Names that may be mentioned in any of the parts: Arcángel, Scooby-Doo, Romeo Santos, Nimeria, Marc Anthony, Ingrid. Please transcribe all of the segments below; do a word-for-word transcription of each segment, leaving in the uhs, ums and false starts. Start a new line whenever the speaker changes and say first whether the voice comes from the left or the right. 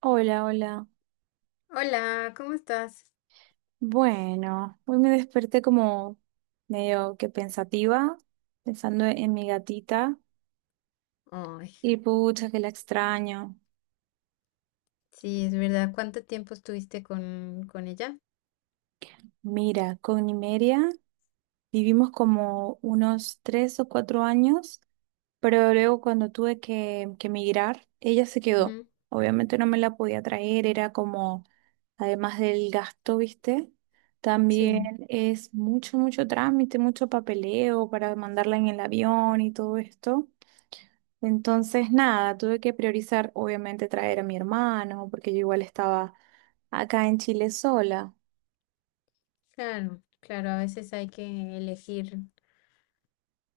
right: Hola, hola.
left: Hola, ¿cómo estás?
right: Bueno, hoy me desperté como medio que pensativa, pensando en mi gatita
left: Ay,
right: y pucha que la extraño.
left: sí, es verdad. ¿Cuánto tiempo estuviste con, con ella?
right: Mira, con Nimeria vivimos como unos tres o cuatro años, pero luego cuando tuve que, que emigrar, ella se quedó.
left: Ujú.
right: Obviamente no me la podía traer, era como, además del gasto, ¿viste?
left: Sí,
right: También es mucho, mucho trámite, mucho papeleo para mandarla en el avión y todo esto. Entonces, nada, tuve que priorizar, obviamente, traer a mi hermano, porque yo igual estaba acá en Chile sola.
left: claro, claro, a veces hay que elegir,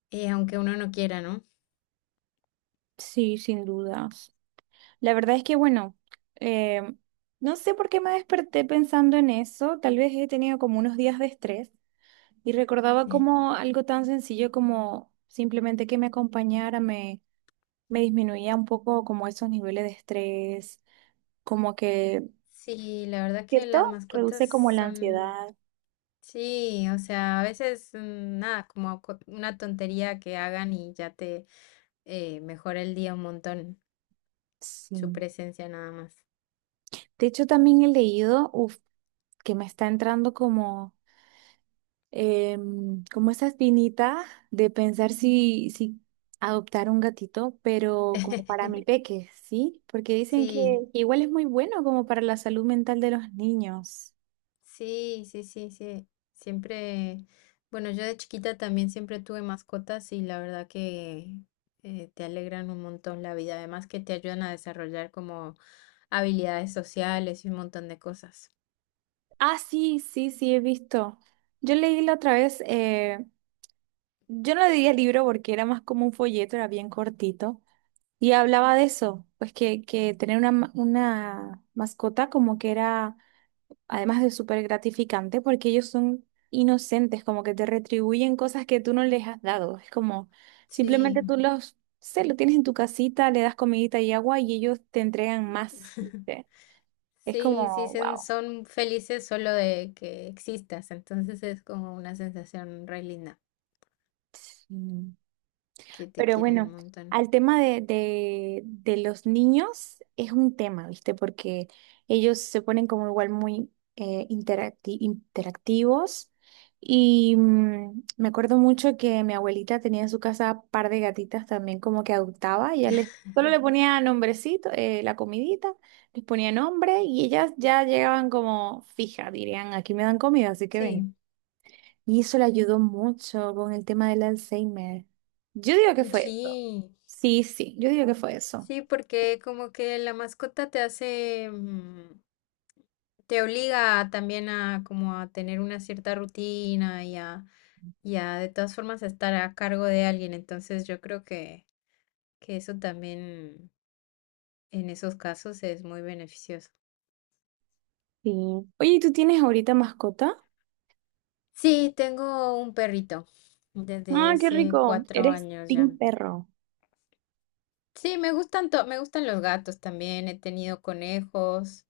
left: eh, aunque uno no quiera, ¿no?
right: Sí, sin dudas. La verdad es que, bueno, eh, no sé por qué me desperté pensando en eso. Tal vez he tenido como unos días de estrés y recordaba como
left: Sí.
right: algo tan sencillo como simplemente que me acompañara, me, me disminuía un poco como esos niveles de estrés, como que,
left: Sí, la verdad que
right: ¿cierto?
left: las mascotas
right: Reduce como la
left: son,
right: ansiedad.
left: sí, o sea, a veces mm, nada, como co- una tontería que hagan y ya te eh, mejora el día un montón, su
right: Sí.
left: presencia nada más.
right: De hecho, también he leído, uf que me está entrando como em, como esa espinita de pensar si, si adoptar un gatito, pero como para mi peque, ¿sí? Porque dicen que
left: Sí.
right: igual es muy bueno como para la salud mental de los niños.
left: Sí, sí, sí, sí. Siempre, bueno, yo de chiquita también siempre tuve mascotas y la verdad que eh, te alegran un montón la vida, además que te ayudan a desarrollar como habilidades sociales y un montón de cosas.
right: Ah, sí, sí, sí, he visto. Yo leí la otra vez, eh, yo no le diría libro porque era más como un folleto, era bien cortito, y hablaba de eso, pues que, que tener una, ma- una mascota como que era además de súper gratificante, porque ellos son inocentes, como que te retribuyen cosas que tú no les has dado. Es como simplemente tú
left: Sí,
right: los, se lo tienes en tu casita, le das comidita y agua y ellos te entregan más. ¿Viste? Es
left: sí, sí,
right: como,
left: sen-
right: wow.
left: son felices solo de que existas, entonces es como una sensación re linda, que te
right: Pero
left: quieren un
right: bueno,
left: montón.
right: al tema de, de, de los niños es un tema, ¿viste? Porque ellos se ponen como igual muy eh, interacti- interactivos. Y mm, me acuerdo mucho que mi abuelita tenía en su casa par de gatitas también como que adoptaba. Ella les, solo le ponía nombrecito, eh, la comidita, les ponía nombre y ellas ya llegaban como fija, dirían, aquí me dan comida, así que ven.
left: Sí,
right: Y eso le ayudó mucho con el tema del Alzheimer. Yo digo que fue eso.
left: sí.
right: Sí, sí, yo digo que fue eso.
left: Sí, porque como que la mascota te hace, mm, te obliga también a como a tener una cierta rutina y a, y a de todas formas a estar a cargo de alguien. Entonces yo creo que, que eso también en esos casos es muy beneficioso.
right: Sí. Oye, ¿y tú tienes ahorita mascota?
left: Sí, tengo un perrito desde
right: Ah, qué
left: hace
right: rico.
left: cuatro
right: Eres
left: años ya.
right: team perro.
left: Sí, me gustan to- me gustan los gatos también. He tenido conejos.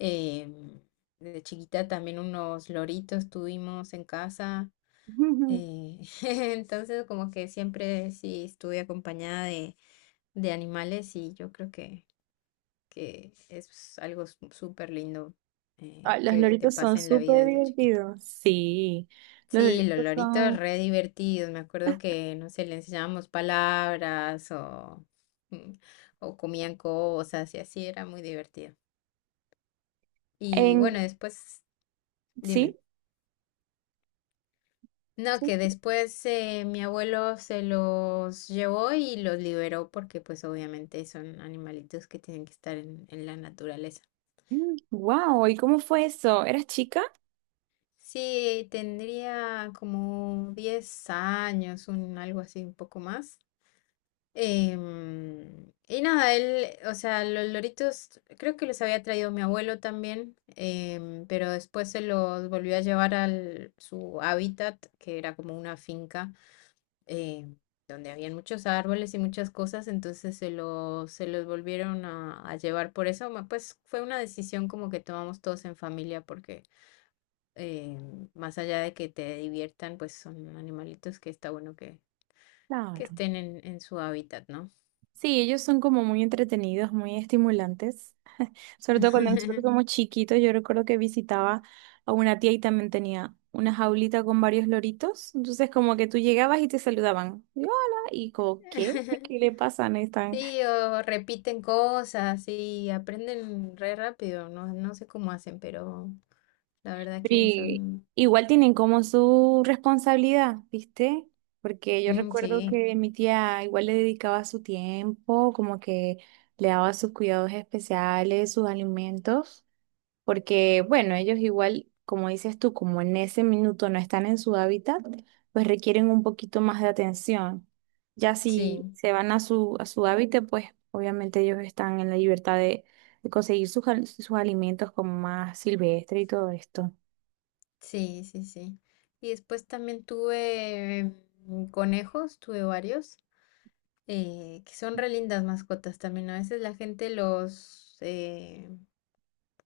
left: em, de chiquita también unos loritos tuvimos en casa. eh, entonces, como que siempre sí estuve acompañada de, de animales y yo creo que, que es algo su- súper lindo
right: Ah,
left: eh,
right: los
left: que te
right: loritos son
left: pasa en la vida
right: súper
left: desde chiquito.
right: divertidos. Sí, los
left: Sí, los
right: loritos
left: loritos
right: son...
left: re divertidos. Me acuerdo que, no sé, le enseñábamos palabras o, mm, o comían cosas y así era muy divertido. Y
right: En...
left: bueno, después, dime.
right: Sí,
left: No,
right: sí.
left: que después eh, mi abuelo se los llevó y los liberó porque pues obviamente son animalitos que tienen que estar en, en la naturaleza.
right: Wow, ¿y cómo fue eso? ¿Eras chica?
left: Sí, tendría como diez años, un, algo así, un poco más. Em, y nada, él, o sea, los loritos creo que los había traído mi abuelo también, em, pero después se los volvió a llevar al su hábitat, que era como una finca, eh, donde habían muchos árboles y muchas cosas, entonces se los, se los volvieron a, a llevar por eso, ma- pues fue una decisión como que tomamos todos en familia, porque em, más allá de que te diviertan, pues son animalitos que está bueno que, que
right: Claro.
left: estén en, en su hábitat, ¿no?
right: Sí, ellos son como muy entretenidos, muy estimulantes. Sobre todo cuando nosotros somos chiquitos, yo recuerdo que visitaba a una tía y también tenía una jaulita con varios loritos. Entonces, como que tú llegabas y te saludaban. Y, hola, y como, ¿qué? ¿Qué le pasa? No están.
left: Sí, o repiten cosas y aprenden re rápido, no, no sé cómo hacen, pero la verdad
right: Pero
left: que
right: i-
left: son...
right: igual tienen como su responsabilidad, ¿viste? Porque yo
left: Mm,
right: recuerdo
left: sí,
right: que mi tía igual le dedicaba su tiempo, como que le daba sus cuidados especiales, sus alimentos. Porque bueno, ellos igual, como dices tú, como en ese minuto no están en su hábitat, pues requieren un poquito más de atención. Ya si
left: sí,
right: se van a su, a su hábitat, pues obviamente ellos están en la libertad de, de conseguir sus, al- sus alimentos como más silvestre y todo esto.
left: sí, sí, sí. Y después también tuve mm, conejos, tuve varios, eh, que son re lindas mascotas también. ¿No? A veces la gente los, eh,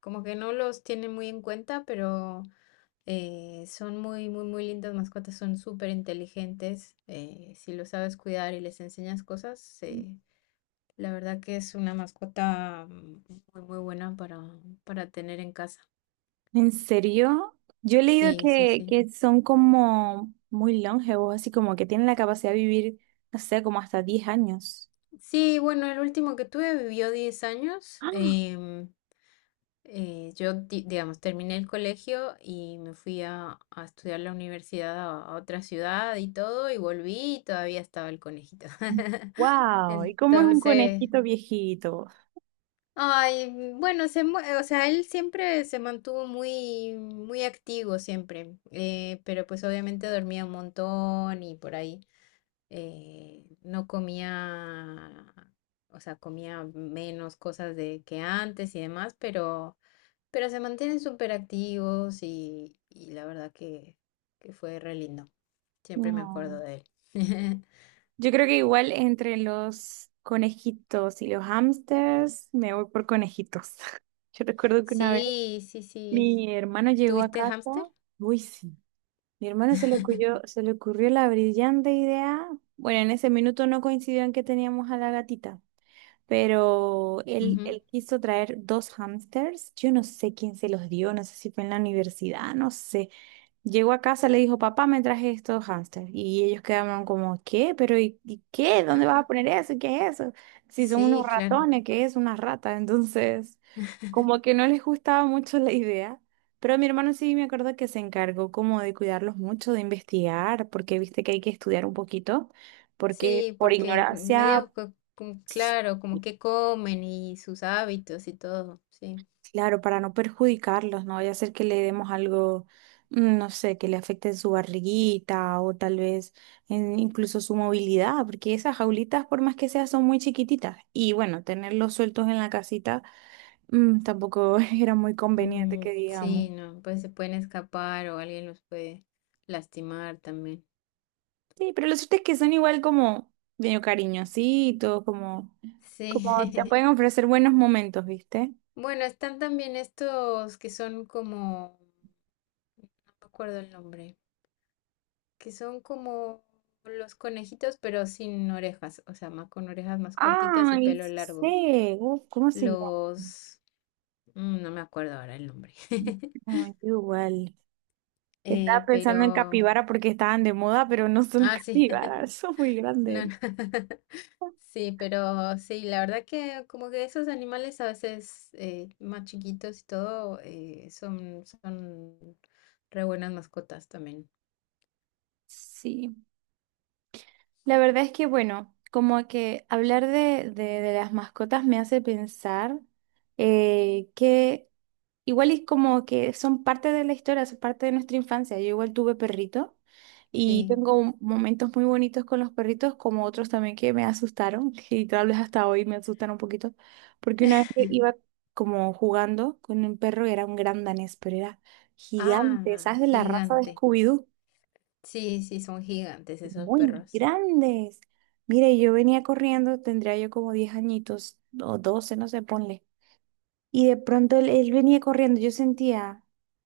left: como que no los tiene muy en cuenta, pero... Eh, son muy, muy, muy lindas mascotas, son súper inteligentes. eh, si lo sabes cuidar y les enseñas cosas, eh, la verdad que es una mascota mm, muy, muy buena para, para tener en casa.
right: ¿En serio? Yo he leído
left: Sí, sí,
right: que,
left: sí.
right: que son como muy longevos, así como que tienen la capacidad de vivir, no sé, como hasta diez años.
left: Sí, bueno, el último que tuve vivió diez años.
right: ¡Ah!
left: em, eh, yo, di- digamos, terminé el colegio y me fui a, a estudiar la universidad a, a otra ciudad y todo, y volví y todavía estaba el conejito.
right: ¡Wow! ¿Y cómo es un
left: Entonces...
right: conejito viejito?
left: Ay, bueno, se, mu- o sea, él siempre se mantuvo muy, muy activo siempre, eh, pero pues obviamente dormía un montón y por ahí eh, no comía, o sea, comía menos cosas de que antes y demás, pero, pero se mantienen súper activos y, y la verdad que, que fue re lindo. Siempre me acuerdo
right: No.
left: de él.
right: Yo creo que igual entre los conejitos y los hámsters me voy por conejitos. Yo recuerdo que una vez
left: Sí, sí, sí.
right: mi hermano llegó a
left: ¿Tuviste
right: casa,
left: hámster?
right: uy sí, mi hermano se le ocurrió, se le ocurrió la brillante idea, bueno, en ese minuto no coincidió en que teníamos a la gatita, pero él,
left: Ujú.
right: él quiso traer dos hámsters, yo no sé quién se los dio, no sé si fue en la universidad, no sé. Llegó a casa, le dijo, papá, me traje estos hámsters. Y ellos quedaron como, ¿qué? ¿Pero y, y qué? ¿Dónde vas a poner eso? ¿Qué es eso? Si son unos
left: Sí, claro.
right: ratones, ¿qué es? Una rata. Entonces, como que no les gustaba mucho la idea. Pero mi hermano sí me acuerdo que se encargó como de cuidarlos mucho, de investigar, porque viste que hay que estudiar un poquito, porque
left: Sí,
right: por
left: porque
right: ignorancia,
left: medio co- como, claro, como que comen y sus hábitos y todo, sí.
right: claro, para no perjudicarlos, no vaya a ser que le demos algo, mm, no sé, que le afecte su barriguita o tal vez en- incluso su movilidad, porque esas jaulitas, por más que sea, son muy chiquititas. Y bueno, tenerlos sueltos en la casita, mm, tampoco era muy conveniente
left: Mm,
right: que digamos.
left: sí, no, pues se pueden escapar o alguien los puede lastimar también.
right: Sí, pero lo cierto es que son igual como medio cariñositos, como, como te
left: Sí.
right: pueden ofrecer buenos momentos, ¿viste?
left: Bueno, están también estos que son como, no me acuerdo el nombre, que son como los conejitos pero sin orejas, o sea, más con orejas más cortitas y
right: Ay,
left: pelo
right: sí
left: largo.
right: sé, uf, ¿cómo se llama?
left: Los, mm, no me acuerdo ahora el nombre.
right: Ay, qué igual. Estaba
left: Eh,
right: pensando en
left: pero,
right: capibara porque estaban de moda, pero no son las
left: ah, sí,
right: capibaras, son muy
left: no,
right: grandes.
left: no. Sí, pero sí, la verdad que como que esos animales a veces eh, más chiquitos y todo eh, son, son re buenas mascotas también.
right: Sí, la verdad es que bueno, como que hablar de, de- de las mascotas me hace pensar eh, que igual es como que son parte de la historia, son parte de nuestra infancia. Yo igual tuve perrito y
left: Sí.
right: tengo un- momentos muy bonitos con los perritos, como otros también que me asustaron, y tal vez hasta hoy me asustan un poquito, porque una vez que iba como jugando con un perro, era un gran danés, pero era gigante,
left: Ah,
right: ¿sabes? De la raza de
left: gigante.
right: Scooby-Doo,
left: Sí, sí, son gigantes esos
right: muy
left: perros.
right: grandes. Mire, yo venía corriendo, tendría yo como diez añitos o doce no sé, ponle. Y de pronto él, él venía corriendo, yo sentía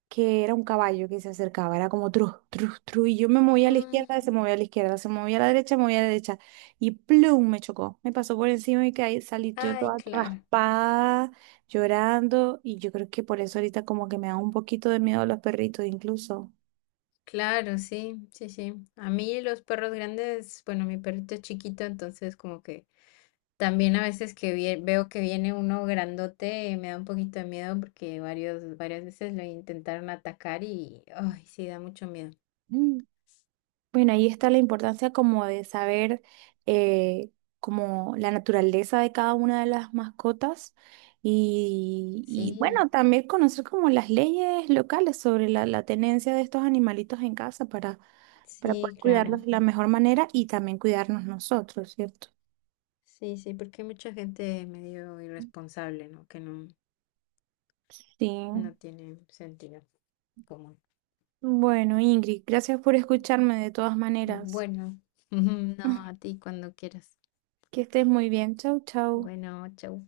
right: que era un caballo que se acercaba, era como tru, tru, tru, y yo me movía a la izquierda,
left: Mm.
right: se movía a la izquierda, se movía a la derecha, movía a la derecha, y plum, me chocó, me pasó por encima y caí, salí yo
left: Ay,
right: toda
left: claro.
right: raspada, llorando, y yo creo que por eso ahorita como que me da un poquito de miedo a los perritos incluso.
left: Claro, sí, sí, sí. A mí los perros grandes, bueno, mi perrito es chiquito, entonces como que también a veces que vie- veo que viene uno grandote, eh, me da un poquito de miedo porque varios, varias veces lo intentaron atacar y, ay, sí, da mucho miedo.
right: Mm. Bueno, ahí está la importancia como de saber eh, como la naturaleza de cada una de las mascotas y, y,
left: Sí,
right: bueno, también conocer como las leyes locales sobre la, la tenencia de estos animalitos en casa para, para poder
left: sí, claro.
right: cuidarlos de la mejor manera y también cuidarnos nosotros, ¿cierto?
left: Sí, sí, porque hay mucha gente medio irresponsable, ¿no? Que no,
right: Sí.
left: no tiene sentido común.
right: Bueno, Ingrid, gracias por escucharme de todas maneras.
left: Bueno, no, a ti cuando quieras.
right: Que estés muy bien. Chau, chau.
left: Bueno, chau.